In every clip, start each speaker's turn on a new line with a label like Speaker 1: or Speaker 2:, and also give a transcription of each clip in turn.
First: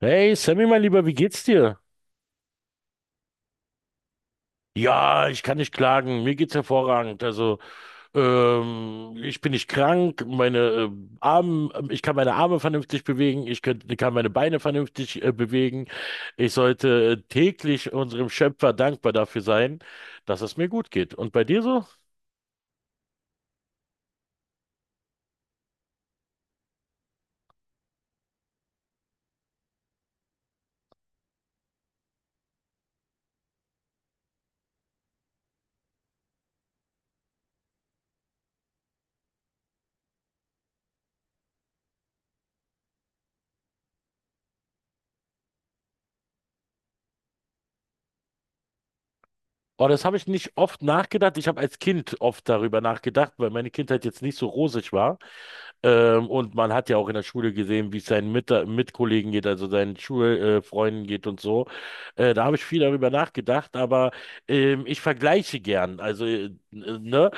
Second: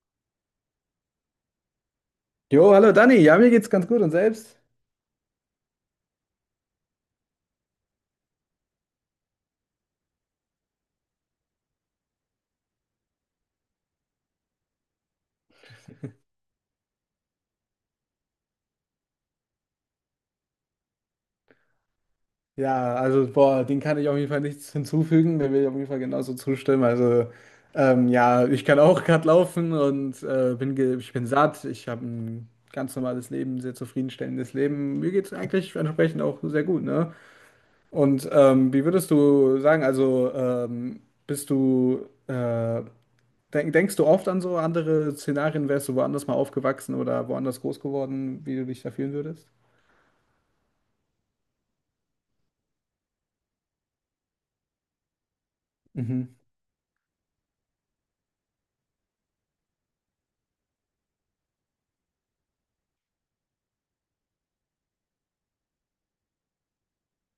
Speaker 1: Hey Sammy, mein Lieber, wie geht's dir?
Speaker 2: Jo, hallo Dani, ja, mir geht's ganz gut und selbst?
Speaker 1: Ja, ich kann nicht klagen. Mir geht's hervorragend. Also, ich bin nicht krank. Meine Arme, ich kann meine Arme vernünftig bewegen. Kann meine Beine vernünftig bewegen. Ich sollte täglich unserem Schöpfer dankbar dafür sein, dass es mir gut geht. Und bei dir so?
Speaker 2: Ja, also, boah, den kann ich auf jeden Fall nichts hinzufügen, der will ich auf jeden Fall genauso zustimmen. Also, ja, ich kann auch gerade laufen und bin ge ich bin satt, ich habe ein ganz normales Leben, sehr zufriedenstellendes Leben. Mir geht's eigentlich entsprechend auch sehr gut, ne? Und wie würdest du sagen, also, bist du, äh, denkst du oft an so andere Szenarien, wärst du woanders mal aufgewachsen oder woanders groß geworden, wie du dich da fühlen würdest?
Speaker 1: Oh, das habe ich nicht oft nachgedacht. Ich habe als Kind oft darüber nachgedacht, weil meine Kindheit jetzt nicht so rosig war.
Speaker 2: Mhm.
Speaker 1: Und man hat ja auch in der Schule gesehen, wie es seinen Mitkollegen geht, also seinen Schulfreunden Freunden geht und so. Da habe ich viel darüber nachgedacht, aber ich vergleiche gern. Also, ne?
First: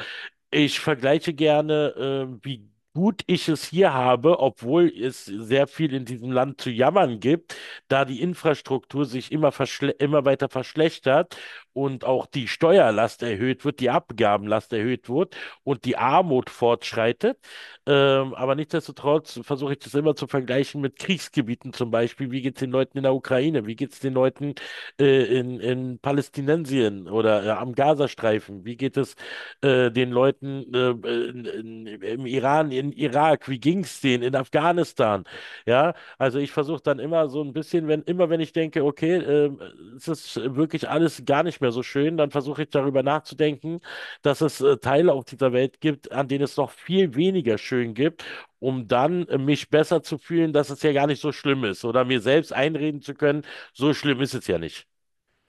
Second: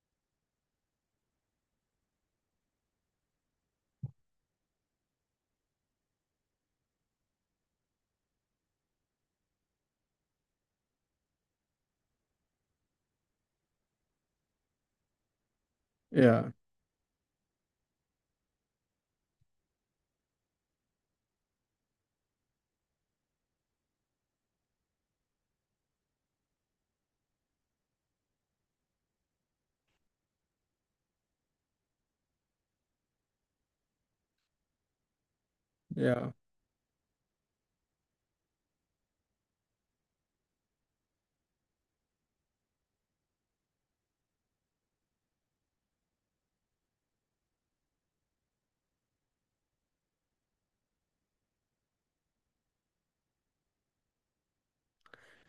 Speaker 1: Ich vergleiche gerne, wie gut ich es hier habe, obwohl es sehr viel in diesem Land zu jammern gibt, da die Infrastruktur sich immer weiter verschlechtert und auch die Steuerlast erhöht wird, die Abgabenlast erhöht wird und die Armut
Speaker 2: Ja.
Speaker 1: fortschreitet. Aber nichtsdestotrotz versuche ich das immer zu vergleichen mit Kriegsgebieten zum Beispiel. Wie geht es den Leuten in der Ukraine? Wie geht es den Leuten in Palästinensien oder am Gazastreifen? Wie geht es den Leuten im Iran, in Irak? Wie ging es denen in Afghanistan? Ja,
Speaker 2: Ja.
Speaker 1: also ich versuche dann immer so ein bisschen, wenn ich denke, okay, es ist wirklich alles gar nicht mehr so schön, dann versuche ich darüber nachzudenken, dass es Teile auf dieser Welt gibt, an denen es noch viel weniger schön gibt, um dann mich besser zu fühlen, dass es ja gar nicht so schlimm ist oder mir selbst einreden zu können, so schlimm ist es ja nicht.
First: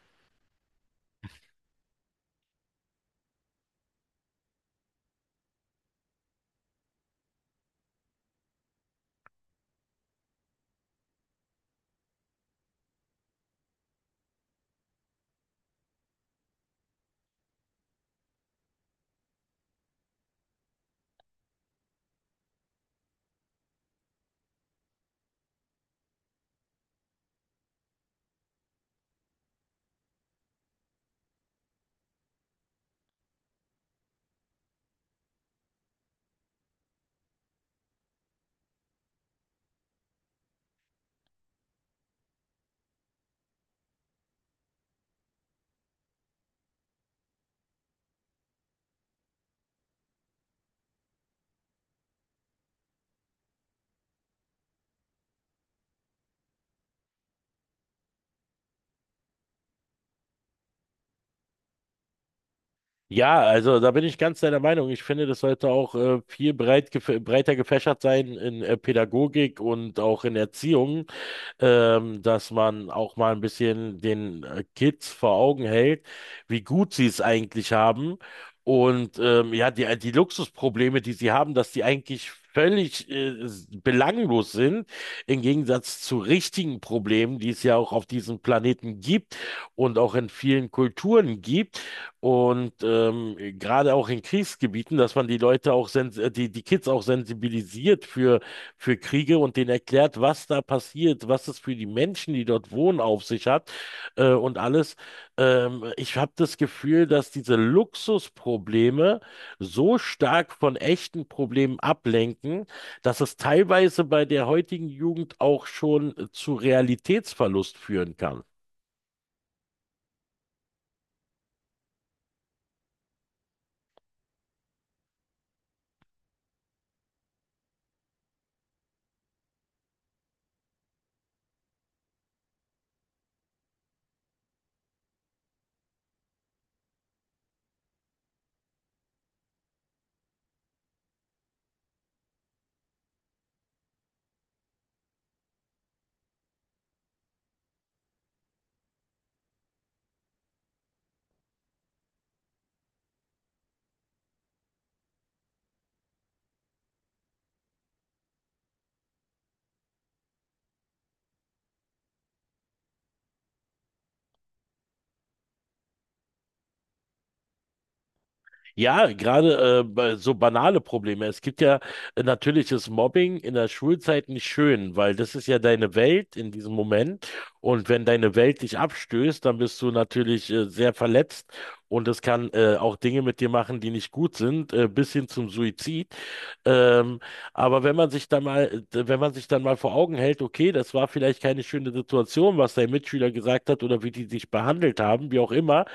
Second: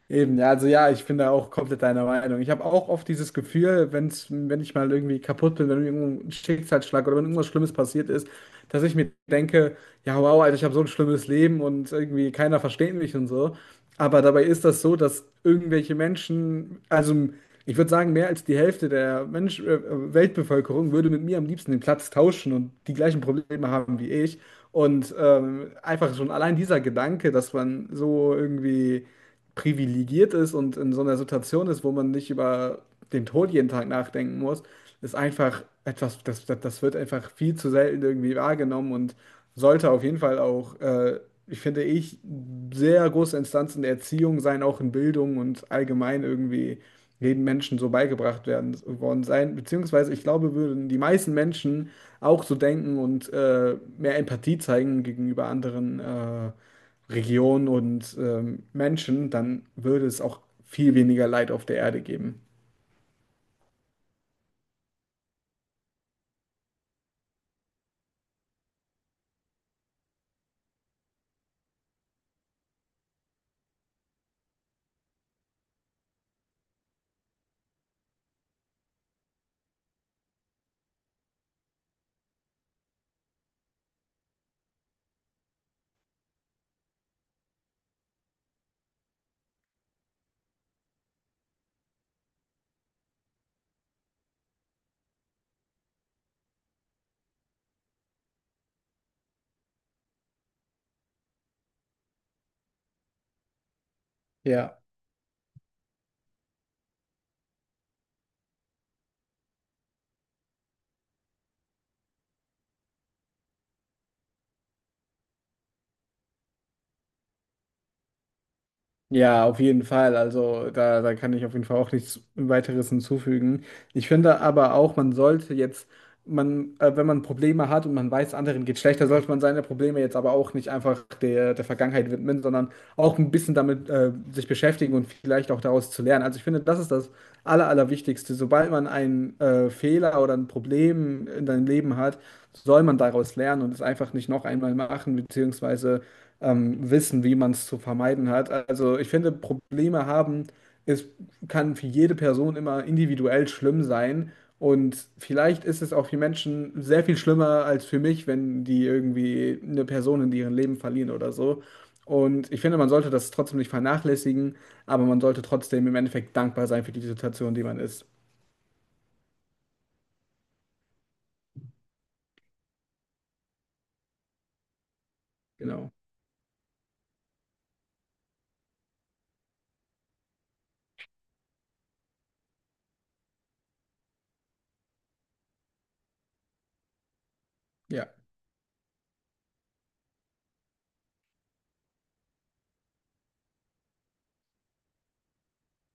Speaker 2: Eben, ja, also ja, ich bin da auch komplett deiner Meinung. Ich habe auch oft dieses Gefühl, wenn ich mal irgendwie kaputt bin, wenn irgendein Schicksalsschlag oder wenn irgendwas Schlimmes passiert ist, dass ich mir denke, ja, wow, Alter, ich habe so ein schlimmes Leben und irgendwie keiner versteht mich und so. Aber dabei ist das so, dass irgendwelche Menschen, also ich würde sagen, mehr als die Hälfte der Weltbevölkerung würde mit mir am liebsten den Platz tauschen und die gleichen Probleme haben wie ich. Und einfach schon allein dieser Gedanke, dass man so irgendwie privilegiert ist und in so einer Situation ist, wo man nicht über den Tod jeden Tag nachdenken muss, ist einfach etwas, das wird einfach viel zu selten irgendwie wahrgenommen und sollte auf jeden Fall auch, ich, sehr große Instanz in der Erziehung sein, auch in Bildung und allgemein irgendwie jedem Menschen so beigebracht werden worden sein. Beziehungsweise ich glaube, würden die meisten Menschen auch so denken und mehr Empathie zeigen gegenüber anderen. Regionen und Menschen, dann würde es auch viel weniger Leid auf der Erde geben.
Speaker 1: Ja, also da bin ich ganz deiner Meinung. Ich finde, das sollte auch viel breiter gefächert sein in Pädagogik und auch in Erziehung, dass man auch mal ein bisschen den Kids vor Augen hält, wie gut sie es eigentlich haben. Und ja, die Luxusprobleme, die sie haben, dass die eigentlich völlig belanglos sind, im Gegensatz zu richtigen Problemen, die es ja auch auf diesem Planeten gibt und auch in vielen Kulturen gibt. Und gerade auch in Kriegsgebieten, dass man die Leute auch, sens die Kids auch sensibilisiert für Kriege und denen erklärt, was da passiert, was es für die Menschen, die dort wohnen, auf sich hat und
Speaker 2: Ja.
Speaker 1: alles. Ich habe das Gefühl, dass diese Luxusprobleme so stark von echten Problemen ablenken, dass es teilweise bei der heutigen Jugend auch schon zu Realitätsverlust führen kann.
Speaker 2: Ja, auf jeden Fall. Also da, da kann ich auf jeden Fall auch nichts weiteres hinzufügen. Ich finde aber auch, man sollte jetzt, man, wenn man Probleme hat und man weiß, anderen geht schlechter, sollte man seine Probleme jetzt aber auch nicht einfach der Vergangenheit widmen, sondern auch ein bisschen damit sich beschäftigen und vielleicht auch daraus zu lernen. Also ich finde, das ist das Allerwichtigste. Sobald man einen Fehler oder ein Problem in seinem Leben hat, soll man daraus lernen und es einfach nicht noch einmal machen, beziehungsweise wissen, wie man es zu vermeiden hat. Also ich finde, Probleme haben, es kann für jede Person immer individuell schlimm sein. Und vielleicht ist es auch für Menschen sehr viel schlimmer als für mich, wenn die irgendwie eine Person in ihrem Leben verlieren oder so. Und ich finde, man sollte das trotzdem nicht vernachlässigen, aber man sollte trotzdem im Endeffekt dankbar sein für die Situation, die man ist.
Speaker 1: Ja, gerade bei- so banale Probleme. Es gibt ja natürlich ist Mobbing in der Schulzeit nicht schön, weil das ist ja
Speaker 2: Genau.
Speaker 1: deine Welt in diesem Moment. Und wenn deine Welt dich abstößt, dann bist du natürlich sehr verletzt und es kann auch Dinge mit dir machen, die nicht gut sind, bis hin zum Suizid. Ähm, aber wenn
Speaker 2: Ja,
Speaker 1: man
Speaker 2: auf
Speaker 1: sich dann mal, wenn man sich dann mal vor Augen hält, okay, das war vielleicht keine schöne Situation, was dein Mitschüler gesagt hat oder wie die dich behandelt haben, wie auch immer.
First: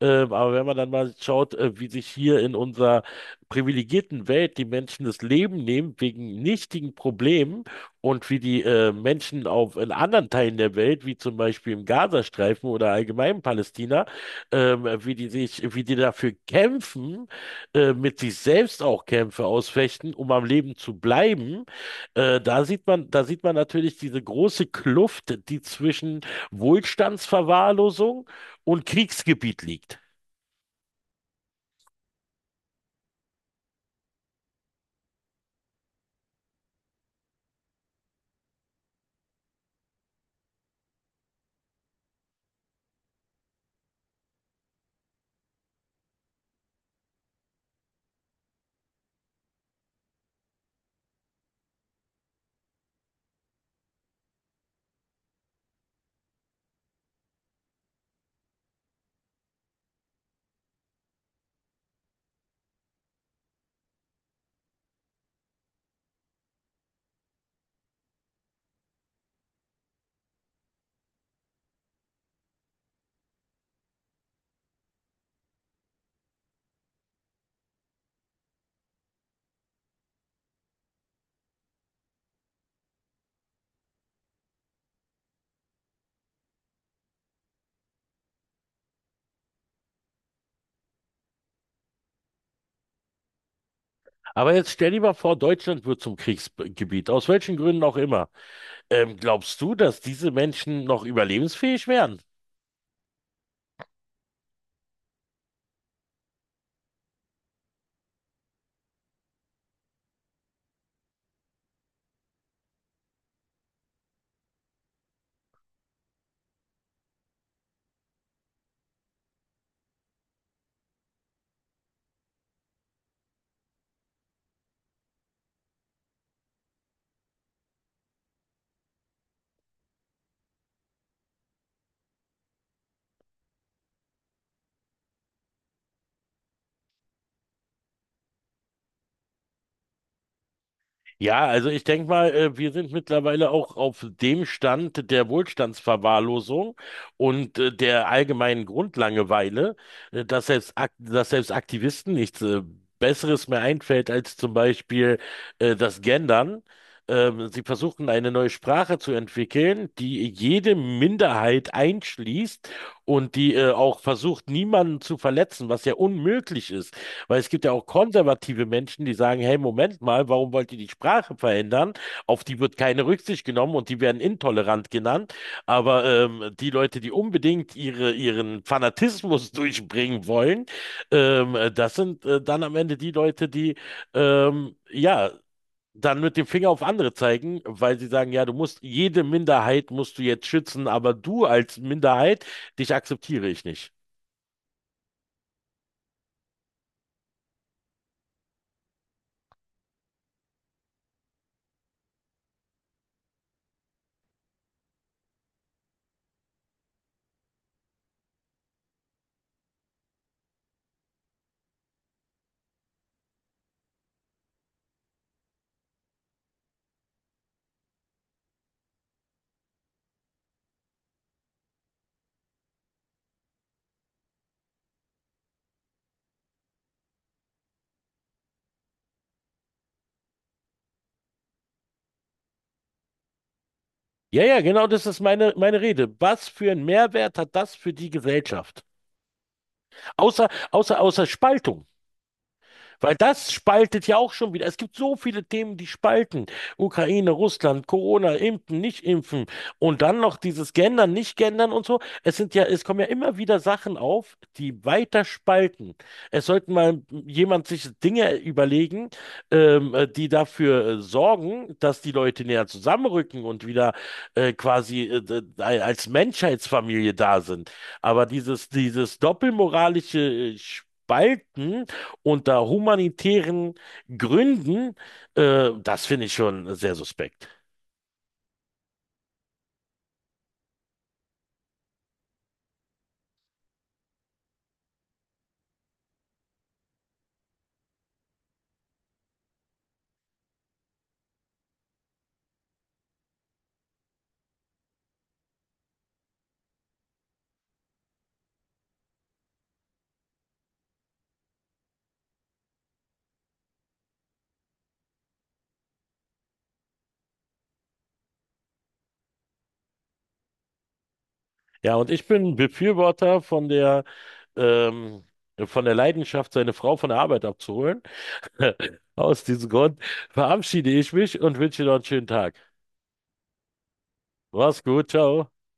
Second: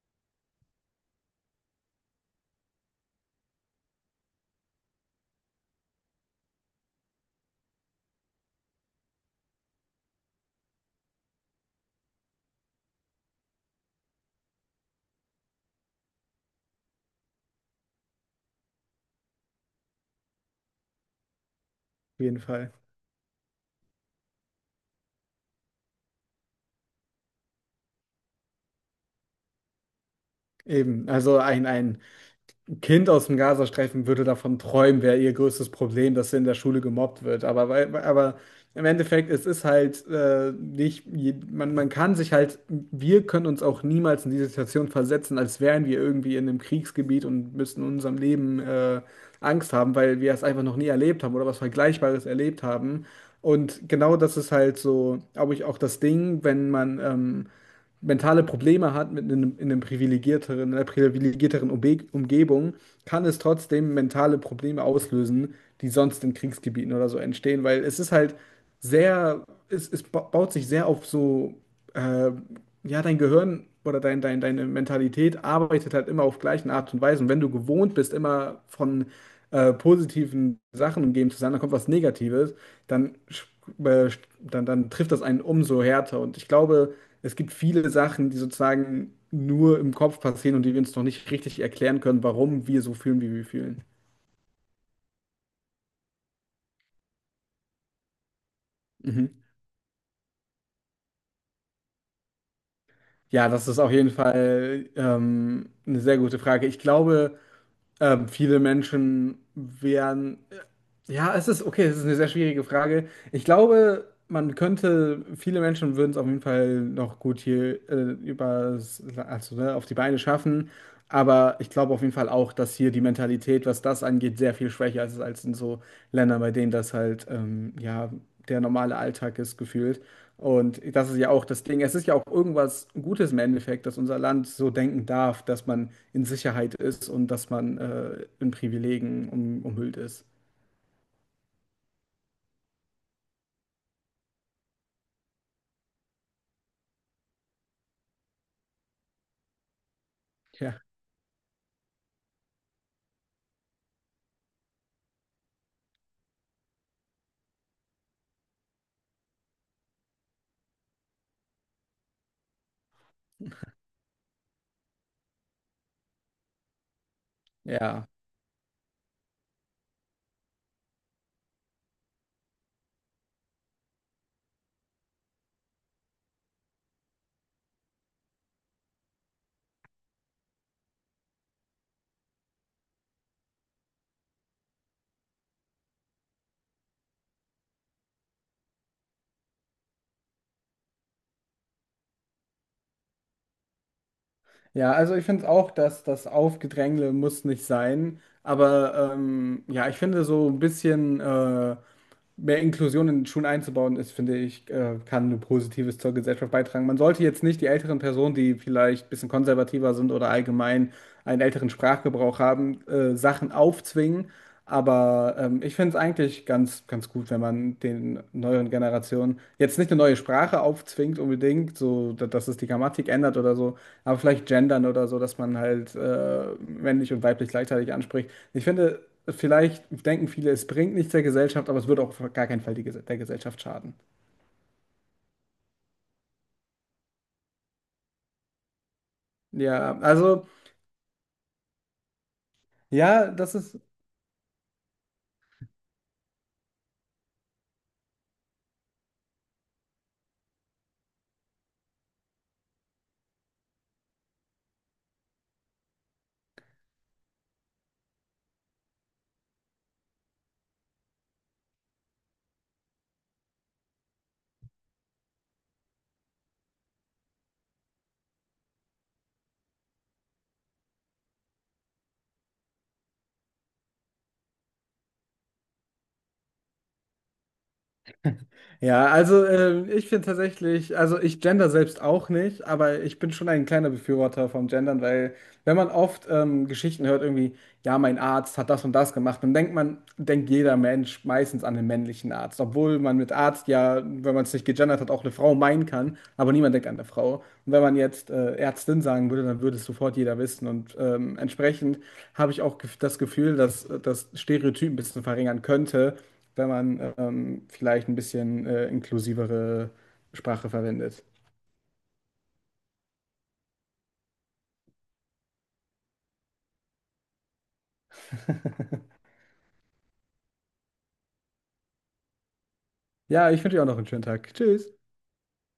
Speaker 1: Aber wenn man dann mal schaut, wie sich hier in unserer privilegierten Welt die Menschen das Leben nehmen wegen nichtigen Problemen und wie die Menschen in anderen Teilen der Welt, wie zum Beispiel im Gazastreifen oder allgemein in Palästina, wie die dafür kämpfen, mit sich selbst auch Kämpfe ausfechten, um am Leben zu bleiben,
Speaker 2: jeden Fall.
Speaker 1: da sieht man natürlich diese große Kluft, die zwischen Wohlstandsverwahrlosung und Kriegsgebiet liegt.
Speaker 2: Eben. Ein Kind aus dem Gazastreifen würde davon träumen, wäre ihr größtes Problem, dass sie in der Schule gemobbt wird. Aber im Endeffekt, es ist halt nicht, je- man kann sich halt, wir können uns auch niemals in diese Situation versetzen, als wären wir irgendwie in einem Kriegsgebiet und müssten in unserem Leben Angst haben, weil wir es einfach noch nie erlebt haben oder was Vergleichbares erlebt haben. Und genau das ist halt so, glaube ich, auch das Ding, wenn man mentale Probleme hat in einem privilegierteren, in einer privilegierteren Umbe Umgebung, kann es trotzdem mentale Probleme auslösen, die sonst in Kriegsgebieten oder so entstehen, weil es ist halt sehr, baut sich sehr auf so, äh, ja, dein Gehirn oder deine Mentalität arbeitet halt immer auf gleichen Art und Weise. Und wenn du gewohnt bist, immer von positiven Sachen umgeben zu sein, dann kommt was Negatives, dann, sch- äh, dann trifft das einen umso härter. Und ich glaube, es gibt viele Sachen, die sozusagen nur im Kopf passieren und die wir uns noch nicht richtig erklären können, warum wir so fühlen, wie wir fühlen.
Speaker 1: Aber jetzt stell dir mal vor, Deutschland wird zum Kriegsgebiet, aus welchen Gründen auch immer.
Speaker 2: Mhm.
Speaker 1: Glaubst du, dass diese Menschen noch überlebensfähig wären?
Speaker 2: Ja, das ist auf jeden Fall eine sehr gute Frage. Ich glaube, viele Menschen wären ja, es ist okay, es ist eine sehr schwierige Frage. Ich glaube, viele Menschen würden es auf jeden Fall noch gut hier also, ne, auf die Beine schaffen. Aber ich glaube auf jeden Fall auch, dass hier die Mentalität, was das angeht, sehr viel schwächer ist als in so Ländern, bei denen das halt ja der normale Alltag ist, gefühlt. Und das ist ja auch das Ding. Es ist ja auch irgendwas Gutes im Endeffekt, dass unser Land so denken darf, dass man in Sicherheit ist und dass man in Privilegien umhüllt ist.
Speaker 1: Ja, also ich denke mal, wir sind mittlerweile auch auf dem Stand der Wohlstandsverwahrlosung und der allgemeinen Grundlangeweile, dass selbst,
Speaker 2: Ja.
Speaker 1: Ak dass selbst Aktivisten nichts Besseres mehr einfällt als zum Beispiel das Gendern. Sie versuchen eine neue Sprache zu entwickeln, die jede Minderheit einschließt und die auch versucht, niemanden zu verletzen, was ja unmöglich ist. Weil es gibt ja auch
Speaker 2: Ja,
Speaker 1: konservative Menschen, die sagen, hey, Moment mal, warum wollt ihr die Sprache verändern? Auf die wird keine Rücksicht genommen und die werden intolerant genannt. Aber die Leute, die unbedingt ihren Fanatismus durchbringen wollen, das sind dann am Ende die Leute, die ähm, ja dann mit dem Finger auf andere zeigen, weil sie sagen, ja, du musst jede Minderheit musst du jetzt schützen, aber du als Minderheit, dich akzeptiere ich nicht.
Speaker 2: ja, also ich finde auch, dass das Aufgedrängle muss nicht sein, aber ja, ich finde so ein bisschen mehr Inklusion in Schulen einzubauen ist, finde ich, kann nur Positives zur Gesellschaft beitragen. Man sollte jetzt nicht die älteren Personen, die vielleicht ein bisschen konservativer sind oder allgemein einen älteren Sprachgebrauch haben, Sachen aufzwingen, aber ich finde es eigentlich ganz, ganz gut, wenn man den neueren Generationen jetzt nicht eine neue Sprache aufzwingt unbedingt, so dass es die Grammatik ändert oder so. Aber vielleicht gendern oder so, dass man halt männlich und weiblich gleichzeitig anspricht. Ich finde, vielleicht denken viele, es bringt nichts der Gesellschaft, aber es würde auch auf gar keinen Fall der Gesellschaft schaden.
Speaker 1: Ja, ja, genau das ist meine Rede. Was für einen Mehrwert hat das für die Gesellschaft?
Speaker 2: Ja, also,
Speaker 1: Außer Spaltung. Weil
Speaker 2: ja,
Speaker 1: das
Speaker 2: das ist
Speaker 1: spaltet ja auch schon wieder. Es gibt so viele Themen, die spalten. Ukraine, Russland, Corona, impfen, nicht impfen und dann noch dieses Gendern, nicht Gendern und so. Es kommen ja immer wieder Sachen auf, die weiter spalten. Es sollten mal jemand sich Dinge überlegen, die dafür sorgen, dass die Leute näher zusammenrücken und wieder quasi als Menschheitsfamilie da sind. Aber dieses doppelmoralische Spalten, unter humanitären Gründen, das finde ich schon sehr suspekt.
Speaker 2: Ja, also ich finde tatsächlich, also ich gender selbst auch nicht, aber ich bin schon ein kleiner Befürworter vom Gendern, weil wenn man oft Geschichten hört, irgendwie, ja, mein Arzt hat das und das gemacht, denkt jeder Mensch meistens an den männlichen Arzt, obwohl man mit Arzt ja, wenn man es nicht gegendert hat, auch eine Frau meinen kann, aber niemand denkt an eine Frau. Und wenn man jetzt Ärztin sagen würde, dann würde es sofort jeder wissen und entsprechend habe ich auch das Gefühl, dass das Stereotyp ein bisschen verringern könnte, wenn man vielleicht ein bisschen inklusivere Sprache verwendet.
Speaker 1: Ja, und ich bin Befürworter ähm, von der Leidenschaft, seine Frau von der Arbeit abzuholen. Aus diesem Grund verabschiede ich mich und wünsche dir noch einen schönen Tag.
Speaker 2: Ja, ich wünsche dir auch noch einen schönen Tag.
Speaker 1: Mach's
Speaker 2: Tschüss.
Speaker 1: gut, ciao.